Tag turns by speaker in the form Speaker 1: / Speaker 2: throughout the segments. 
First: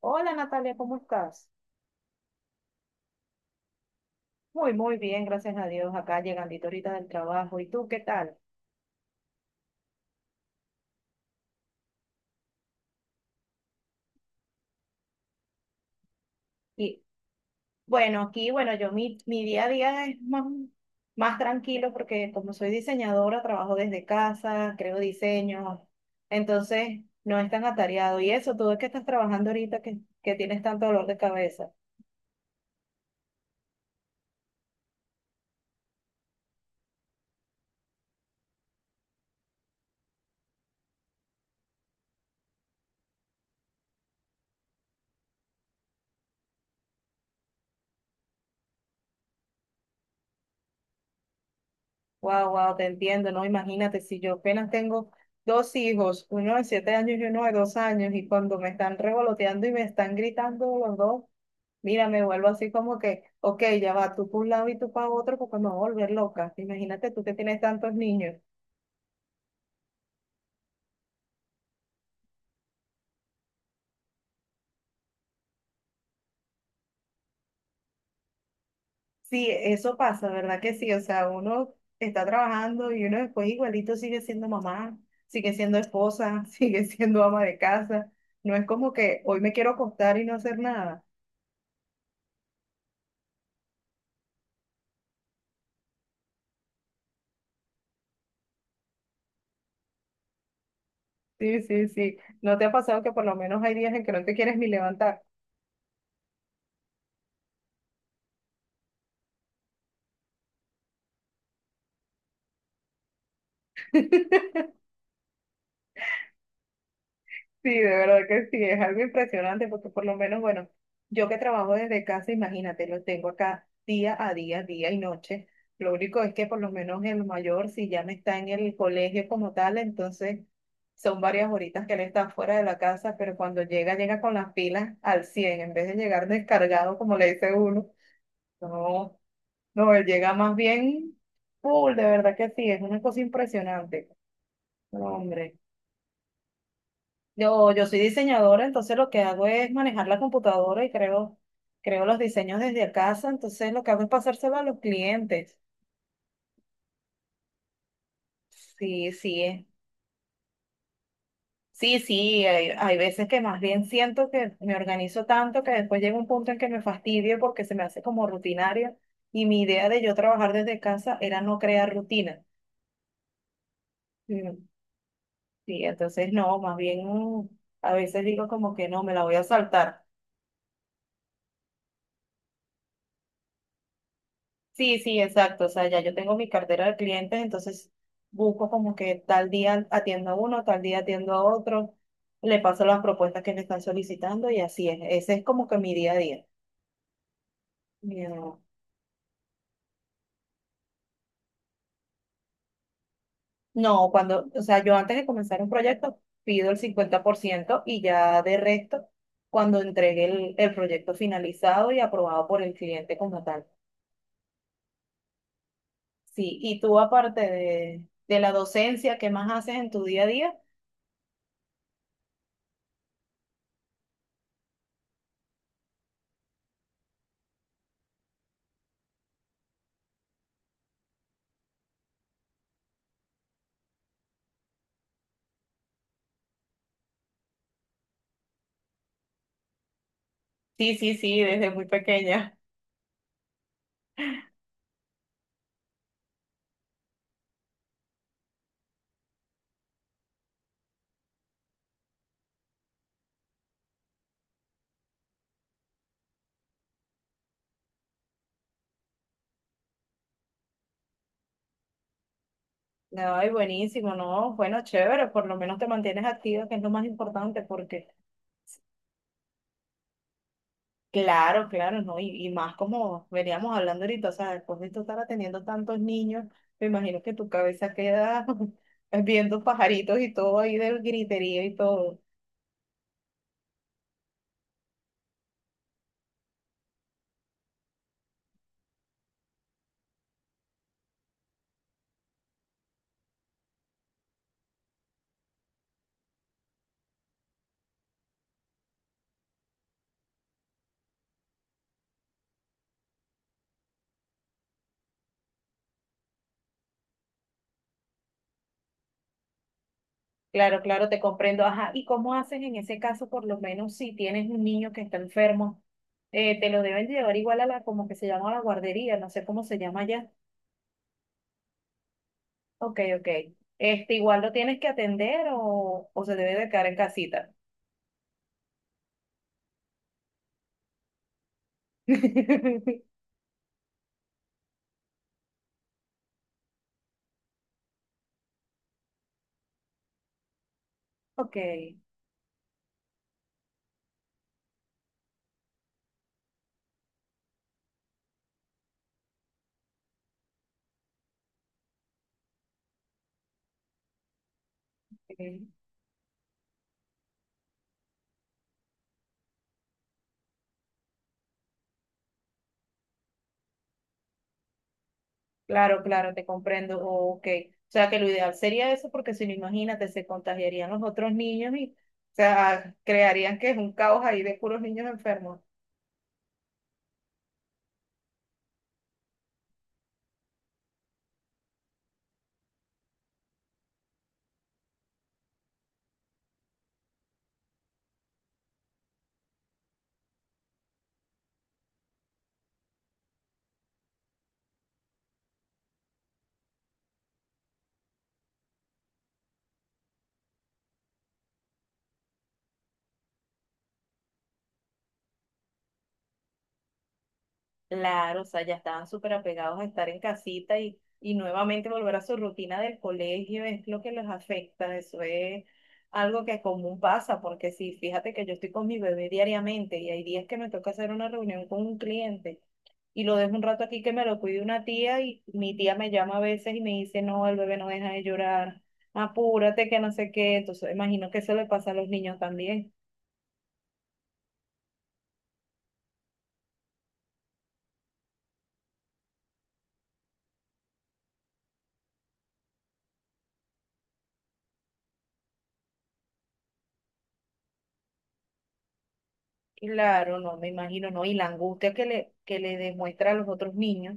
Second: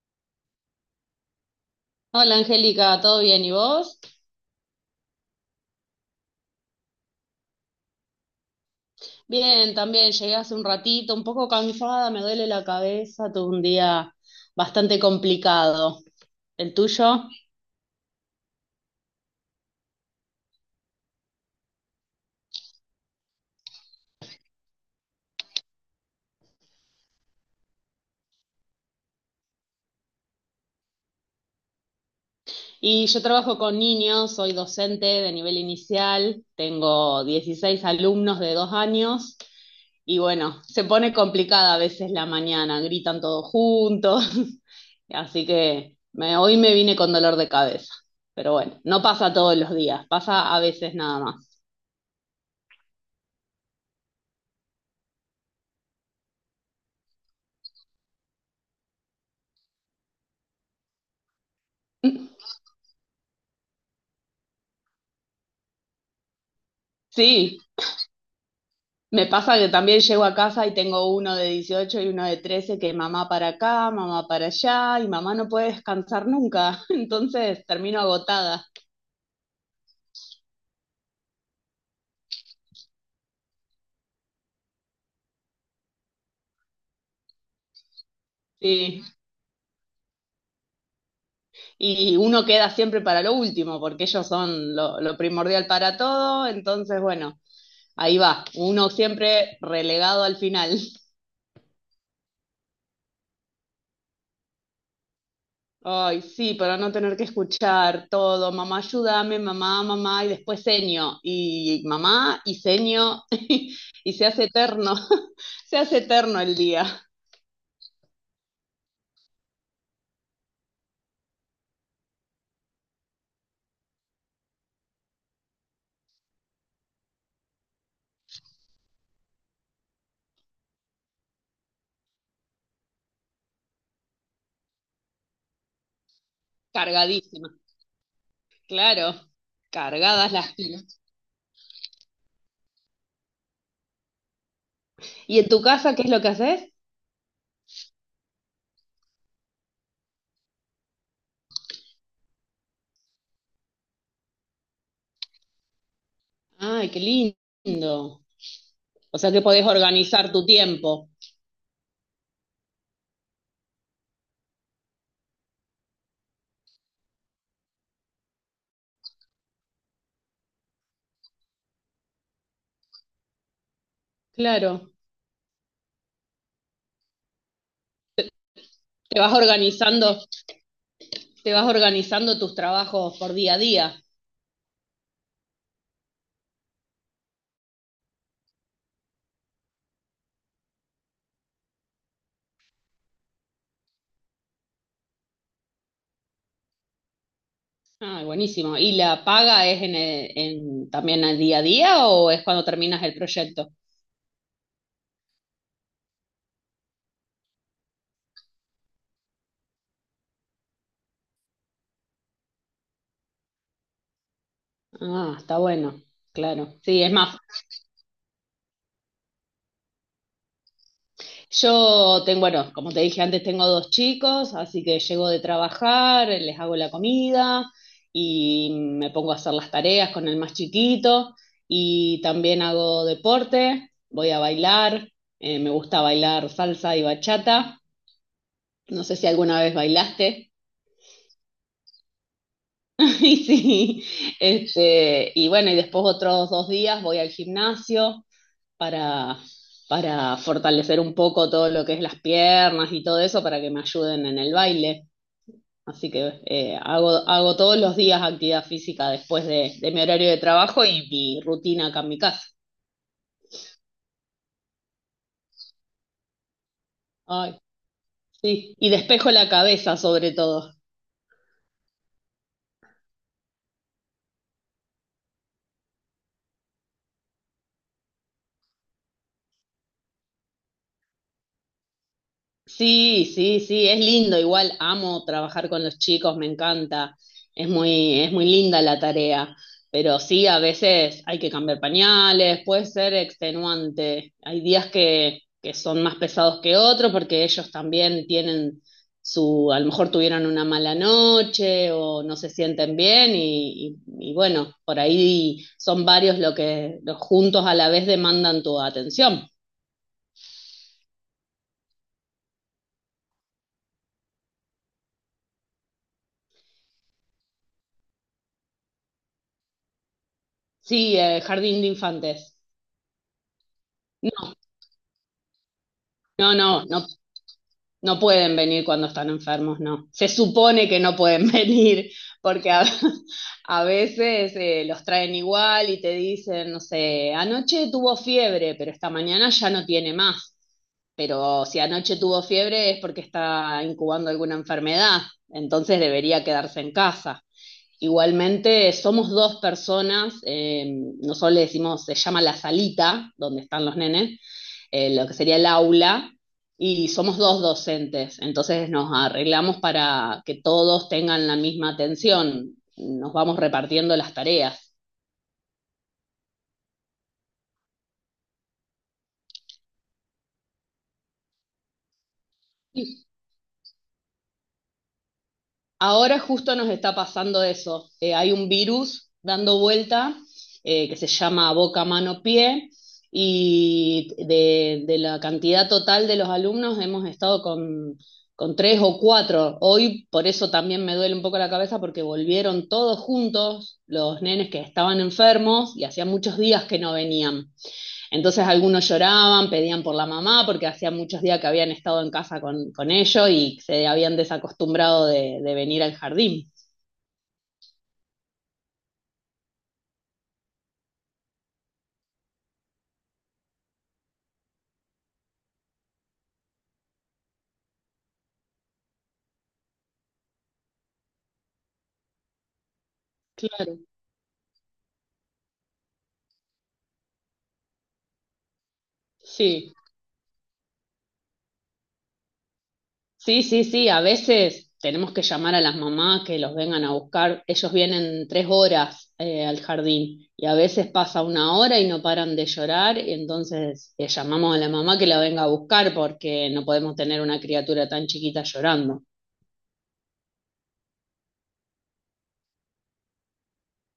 Speaker 1: Hola Natalia, ¿cómo estás?
Speaker 2: Hola Angélica, ¿todo bien? ¿Y vos?
Speaker 1: Muy, muy bien, gracias a Dios. Acá llegandito ahorita del trabajo. ¿Y tú qué tal?
Speaker 2: Bien, también llegué hace un ratito, un poco cansada, me duele la cabeza, tuve un día bastante complicado. ¿El
Speaker 1: Y
Speaker 2: tuyo?
Speaker 1: bueno, aquí, bueno, yo mi día a día es más tranquilo porque como soy diseñadora, trabajo desde casa, creo diseños, entonces no es tan atareado. Y eso, tú es que estás trabajando ahorita que tienes tanto dolor de cabeza.
Speaker 2: Y yo trabajo con niños, soy docente de nivel inicial, tengo 16 alumnos de dos años y bueno, se pone complicada a veces la mañana, gritan todos juntos. Hoy me vine con dolor de cabeza, pero bueno, no pasa todos los días, pasa a veces nada más.
Speaker 1: Wow, wow, te entiendo, ¿no? Imagínate, si yo apenas tengo dos hijos, uno de 7 años y uno de 2 años, y cuando me están revoloteando y me están gritando los dos. Mira, me vuelvo así como que, ok, ya va, tú por un lado y tú para otro, porque me voy a volver loca. Imagínate tú que
Speaker 2: Sí,
Speaker 1: tienes tantos niños.
Speaker 2: me pasa que también llego a casa y tengo uno de 18 y uno de 13 que mamá para acá, mamá para allá, y mamá no puede descansar nunca. Entonces termino agotada.
Speaker 1: Sí, eso pasa, ¿verdad que sí? O sea, uno está trabajando y uno después igualito sigue siendo mamá, sigue siendo esposa, sigue siendo ama de casa. No es como
Speaker 2: Sí,
Speaker 1: que hoy me quiero acostar y no hacer nada.
Speaker 2: y uno queda siempre para lo último porque ellos son lo primordial para todo, entonces bueno, ahí va, uno siempre relegado al final.
Speaker 1: Sí, sí, sí. ¿No te ha pasado que por lo menos hay días en que no te quieres ni levantar?
Speaker 2: Ay, sí, para no tener que escuchar todo, mamá, ayúdame, mamá, mamá, y después seño, y mamá, y seño, y se hace eterno, se hace eterno el día,
Speaker 1: Sí, de verdad que sí, es algo impresionante porque por lo menos, bueno, yo que trabajo desde casa, imagínate, lo tengo acá día a día, día y noche. Lo único es que por lo menos el mayor, si ya no está en el colegio como tal, entonces son varias horitas que él está fuera de la casa, pero cuando llega, llega con las pilas al 100 en vez de llegar descargado, como le
Speaker 2: cargadísima,
Speaker 1: dice uno.
Speaker 2: claro,
Speaker 1: No, no, él
Speaker 2: cargadas
Speaker 1: llega
Speaker 2: las
Speaker 1: más
Speaker 2: pilas.
Speaker 1: bien full, de verdad que sí, es una cosa impresionante. No,
Speaker 2: ¿Y en
Speaker 1: hombre.
Speaker 2: tu casa qué es lo que haces?
Speaker 1: Yo soy diseñadora, entonces lo que hago es manejar la computadora y creo los diseños desde casa, entonces lo que hago es pasárselo a los clientes.
Speaker 2: Ay, qué lindo.
Speaker 1: Sí,
Speaker 2: O sea que
Speaker 1: sí,
Speaker 2: podés organizar tu tiempo,
Speaker 1: sí, sí, hay veces que más bien siento que me organizo tanto que después llega un punto en que me fastidio porque se me hace como rutinario y mi idea de yo trabajar desde casa era no crear rutina. Mm.
Speaker 2: claro,
Speaker 1: Sí, entonces no, más bien a veces digo como que no, me
Speaker 2: te
Speaker 1: la
Speaker 2: vas
Speaker 1: voy a saltar.
Speaker 2: organizando, te vas organizando tus trabajos por día a día.
Speaker 1: Sí, sí, exacto. O sea, ya yo tengo mi cartera de clientes, entonces busco como que tal día atiendo a uno, tal día atiendo a otro, le paso las propuestas que me están solicitando y así es. Ese es como que mi día a día.
Speaker 2: Ah,
Speaker 1: no
Speaker 2: buenísimo. ¿Y la paga es también al día a día o es cuando terminas el proyecto?
Speaker 1: No, cuando, o sea, yo antes de comenzar un proyecto pido el 50% y ya de resto cuando entregue el proyecto finalizado y aprobado por el cliente como tal.
Speaker 2: Ah, está bueno,
Speaker 1: Sí,
Speaker 2: claro.
Speaker 1: y tú
Speaker 2: Sí, es más,
Speaker 1: aparte de la docencia, ¿qué más haces en tu día a día?
Speaker 2: yo tengo, bueno, como te dije antes, tengo dos chicos, así que llego de trabajar, les hago la comida y me pongo a hacer las tareas con el más chiquito, y también hago deporte, voy a bailar. Me gusta bailar salsa y bachata. No sé si alguna vez bailaste.
Speaker 1: Sí, sí, sí, desde muy pequeña.
Speaker 2: Y sí, este, y bueno, y después otros dos días voy al gimnasio para, para fortalecer un poco todo lo que es las piernas y todo eso para que me ayuden en el baile. Así que hago, hago todos los días actividad física después de mi horario de trabajo y mi rutina acá en mi casa.
Speaker 1: No, y buenísimo, no, bueno, chévere, por lo menos te mantienes activa, que es lo más
Speaker 2: Ay,
Speaker 1: importante, porque
Speaker 2: sí. Y despejo la cabeza sobre todo.
Speaker 1: claro, claro, ¿no? Y más como veníamos hablando ahorita, o sea, después de tú estar atendiendo tantos niños, me imagino que tu cabeza queda viendo pajaritos y todo ahí del griterío y todo.
Speaker 2: Sí, sí, sí, es lindo, igual amo trabajar con los chicos, me encanta, es muy linda la tarea, pero sí, a veces hay que cambiar pañales, puede ser extenuante, hay días que son más pesados que otros porque ellos también tienen su, a lo mejor tuvieron una mala noche o no se sienten bien y bueno, por ahí son varios lo que los juntos a la vez demandan tu atención.
Speaker 1: Claro, claro, te comprendo. Ajá, ¿y cómo haces en ese caso, por lo menos si tienes un niño que está enfermo? Te lo deben llevar igual a la, como que se llama la guardería, no sé cómo se llama allá.
Speaker 2: Sí, jardín de infantes.
Speaker 1: Ok, ok. Este, igual lo tienes que atender o se
Speaker 2: No,
Speaker 1: debe de quedar
Speaker 2: no,
Speaker 1: en
Speaker 2: no,
Speaker 1: casita.
Speaker 2: no pueden venir cuando están enfermos, no. Se supone que no pueden venir, porque a veces los traen igual y te dicen, no sé, anoche tuvo fiebre, pero esta mañana ya no tiene más.
Speaker 1: Ok,
Speaker 2: Pero si anoche tuvo fiebre es porque está incubando alguna enfermedad, entonces debería quedarse en casa. Igualmente, somos dos personas, nosotros le decimos, se llama la salita, donde están los nenes, lo que sería
Speaker 1: ok.
Speaker 2: el aula, y somos dos docentes, entonces nos arreglamos para que todos tengan la misma atención, nos vamos repartiendo las tareas.
Speaker 1: Claro, claro, te comprendo. Oh, ok. O sea que lo ideal sería eso porque si no, imagínate, se contagiarían los otros niños y, o sea, crearían que es un caos ahí de puros niños enfermos.
Speaker 2: Ahora justo nos está pasando eso. Hay un virus dando vuelta que se llama boca, mano, pie, y de la cantidad total de los alumnos hemos estado con tres o cuatro. Hoy por eso también me duele un poco la cabeza porque volvieron todos juntos los nenes que estaban enfermos y hacía muchos días que no venían. Entonces algunos lloraban, pedían por la mamá, porque hacía muchos días que habían estado en casa con ellos, y se habían desacostumbrado de venir al jardín.
Speaker 1: Claro, o sea, ya estaban súper apegados a estar en casita y nuevamente volver a su rutina del colegio es lo que les afecta. Eso es algo que común pasa, porque sí, fíjate que yo estoy con mi bebé diariamente y hay días que me toca hacer una reunión con un cliente y lo dejo un rato
Speaker 2: Claro,
Speaker 1: aquí que me lo cuide una tía y mi tía me llama a veces y me dice, no, el bebé no deja de llorar, apúrate
Speaker 2: sí.
Speaker 1: que no sé qué. Entonces, imagino que eso le pasa a los niños también.
Speaker 2: Sí, sí, sí, a veces tenemos que llamar a las mamás que los vengan a buscar. Ellos vienen tres horas al jardín y a veces pasa una hora y no paran de llorar, y entonces llamamos a la mamá que la venga a buscar porque no podemos tener una criatura tan chiquita llorando.
Speaker 1: Claro, no, me imagino, no, y la angustia que le demuestra a los otros niños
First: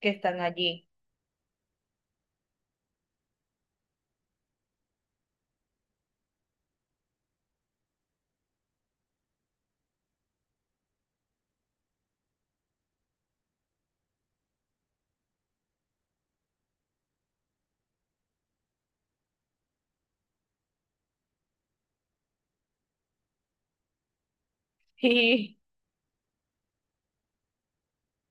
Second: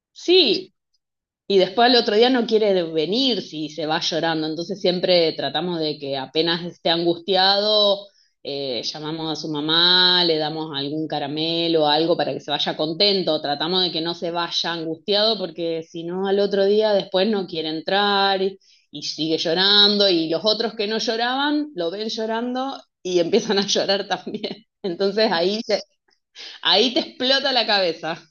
Speaker 1: que están
Speaker 2: Sí,
Speaker 1: allí.
Speaker 2: y después al otro día no quiere venir si se va llorando. Entonces siempre tratamos de que apenas esté angustiado, llamamos a su mamá, le damos algún caramelo, o algo para que se vaya contento. Tratamos de que no se vaya angustiado porque si no al otro día después no quiere entrar, y sigue llorando. Y los otros que no lloraban lo ven llorando y empiezan a llorar también. Entonces
Speaker 1: Y,
Speaker 2: ahí te explota la cabeza.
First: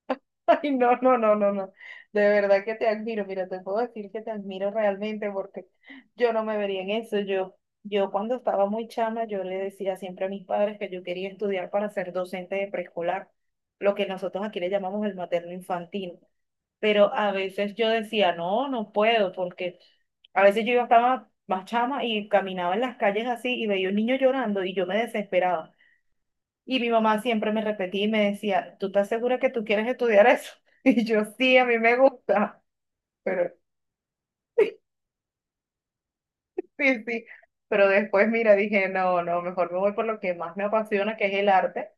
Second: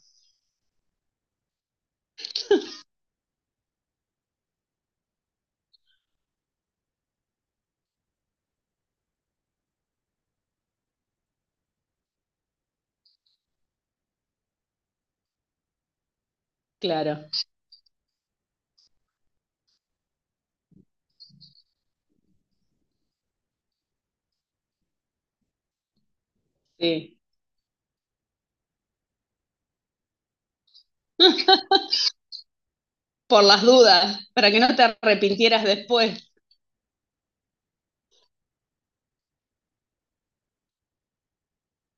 Speaker 1: Ay, no, no, no, no, no, de verdad que te admiro, mira, te puedo decir que te admiro realmente porque yo no me vería en eso, yo cuando estaba muy chama, yo le decía siempre a mis padres que yo quería estudiar para ser docente de preescolar, lo que nosotros aquí le llamamos el materno infantil. Pero
Speaker 2: Claro,
Speaker 1: a veces yo decía, no, no puedo, porque a veces yo estaba más chama y caminaba en las calles así y veía un niño llorando y yo me desesperaba. Y mi
Speaker 2: sí.
Speaker 1: mamá siempre me repetía y me decía, ¿tú estás segura que tú quieres estudiar eso? Y yo, sí, a mí me gusta,
Speaker 2: Por
Speaker 1: pero
Speaker 2: las dudas, para que no te arrepintieras después.
Speaker 1: sí, sí. Pero después, mira, dije, no, no, mejor me voy por lo que más me apasiona, que es el arte,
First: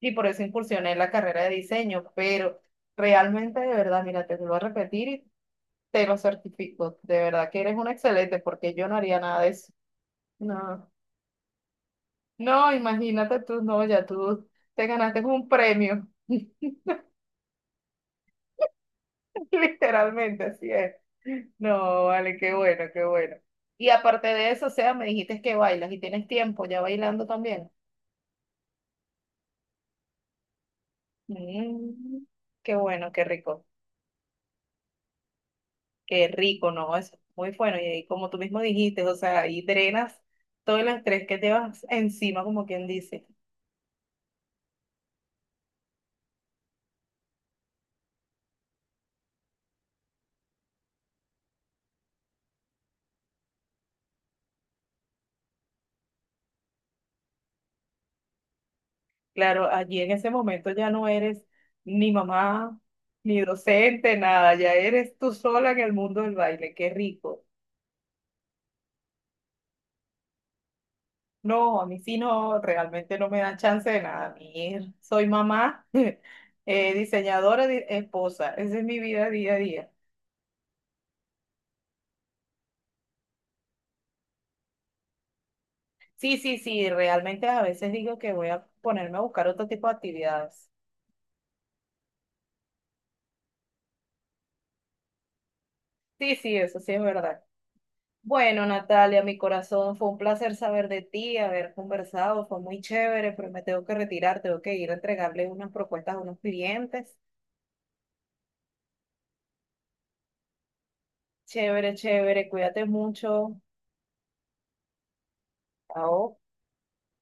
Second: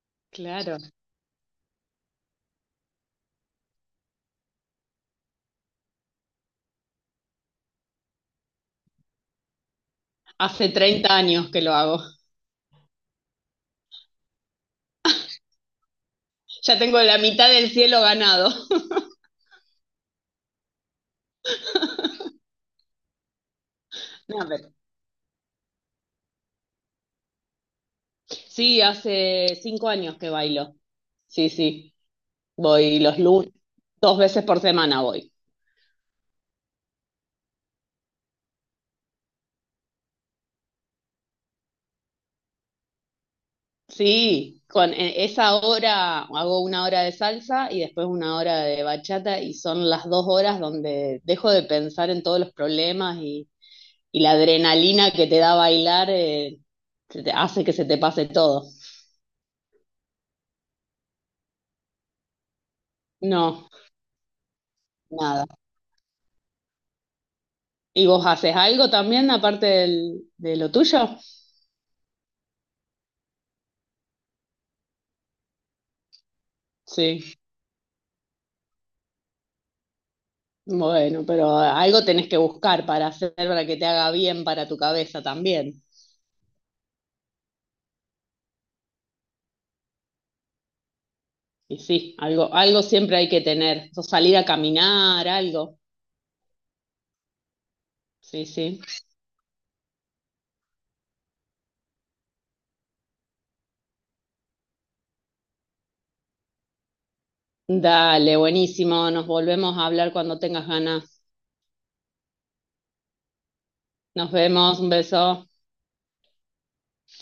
Speaker 1: y por eso
Speaker 2: Claro,
Speaker 1: incursioné en la carrera de diseño, pero realmente, de verdad, mira, te lo vuelvo a repetir, te lo certifico, de verdad que eres un excelente porque yo no haría nada de eso.
Speaker 2: hace
Speaker 1: No,
Speaker 2: 30 años que lo hago.
Speaker 1: no, imagínate tú, no, ya tú te ganaste un premio,
Speaker 2: Ya tengo la mitad del cielo ganado.
Speaker 1: literalmente, así es. No, vale, qué bueno, qué bueno. Y aparte
Speaker 2: No,
Speaker 1: de eso, o
Speaker 2: pero-
Speaker 1: sea, me dijiste que bailas y tienes tiempo ya bailando también.
Speaker 2: sí, hace 5 años que bailo. Sí, sí,
Speaker 1: Mm, qué
Speaker 2: voy
Speaker 1: bueno,
Speaker 2: los lunes, dos veces por semana voy.
Speaker 1: qué rico, no, es muy bueno. Y ahí, como tú mismo dijiste, o sea, ahí drenas todo el estrés que te vas encima, como quien dice.
Speaker 2: Sí, con esa hora hago una hora de salsa y después una hora de bachata, y son las dos horas donde dejo de pensar en todos los problemas, y la adrenalina que te da bailar, hace que se te pase todo.
Speaker 1: Claro, allí en ese momento ya no eres ni mamá, ni
Speaker 2: No,
Speaker 1: docente, nada, ya eres tú
Speaker 2: nada.
Speaker 1: sola en el mundo del baile, qué rico.
Speaker 2: ¿Y vos haces algo también aparte de lo tuyo?
Speaker 1: No, a mí sí no, realmente no me dan chance de nada. A mí soy mamá,
Speaker 2: Sí,
Speaker 1: diseñadora, esposa, esa es mi vida día a día.
Speaker 2: bueno, pero algo tenés que buscar para hacer, para que te haga bien para tu cabeza también.
Speaker 1: Sí, sí, sí, realmente a veces digo que voy a ponerme a buscar otro tipo de actividades.
Speaker 2: Y sí, algo, algo siempre hay que tener. O salir a caminar, algo.
Speaker 1: Sí, sí, eso sí es verdad.
Speaker 2: Sí,
Speaker 1: Bueno,
Speaker 2: sí.
Speaker 1: Natalia, mi corazón, fue un placer saber de ti, haber conversado, fue muy chévere, pero me tengo que retirar, tengo que ir a entregarle unas propuestas a unos clientes.
Speaker 2: Dale, buenísimo. Nos volvemos a hablar cuando tengas ganas.
Speaker 1: Chévere, chévere, cuídate mucho.
Speaker 2: Nos vemos, un beso.
Speaker 1: Chao.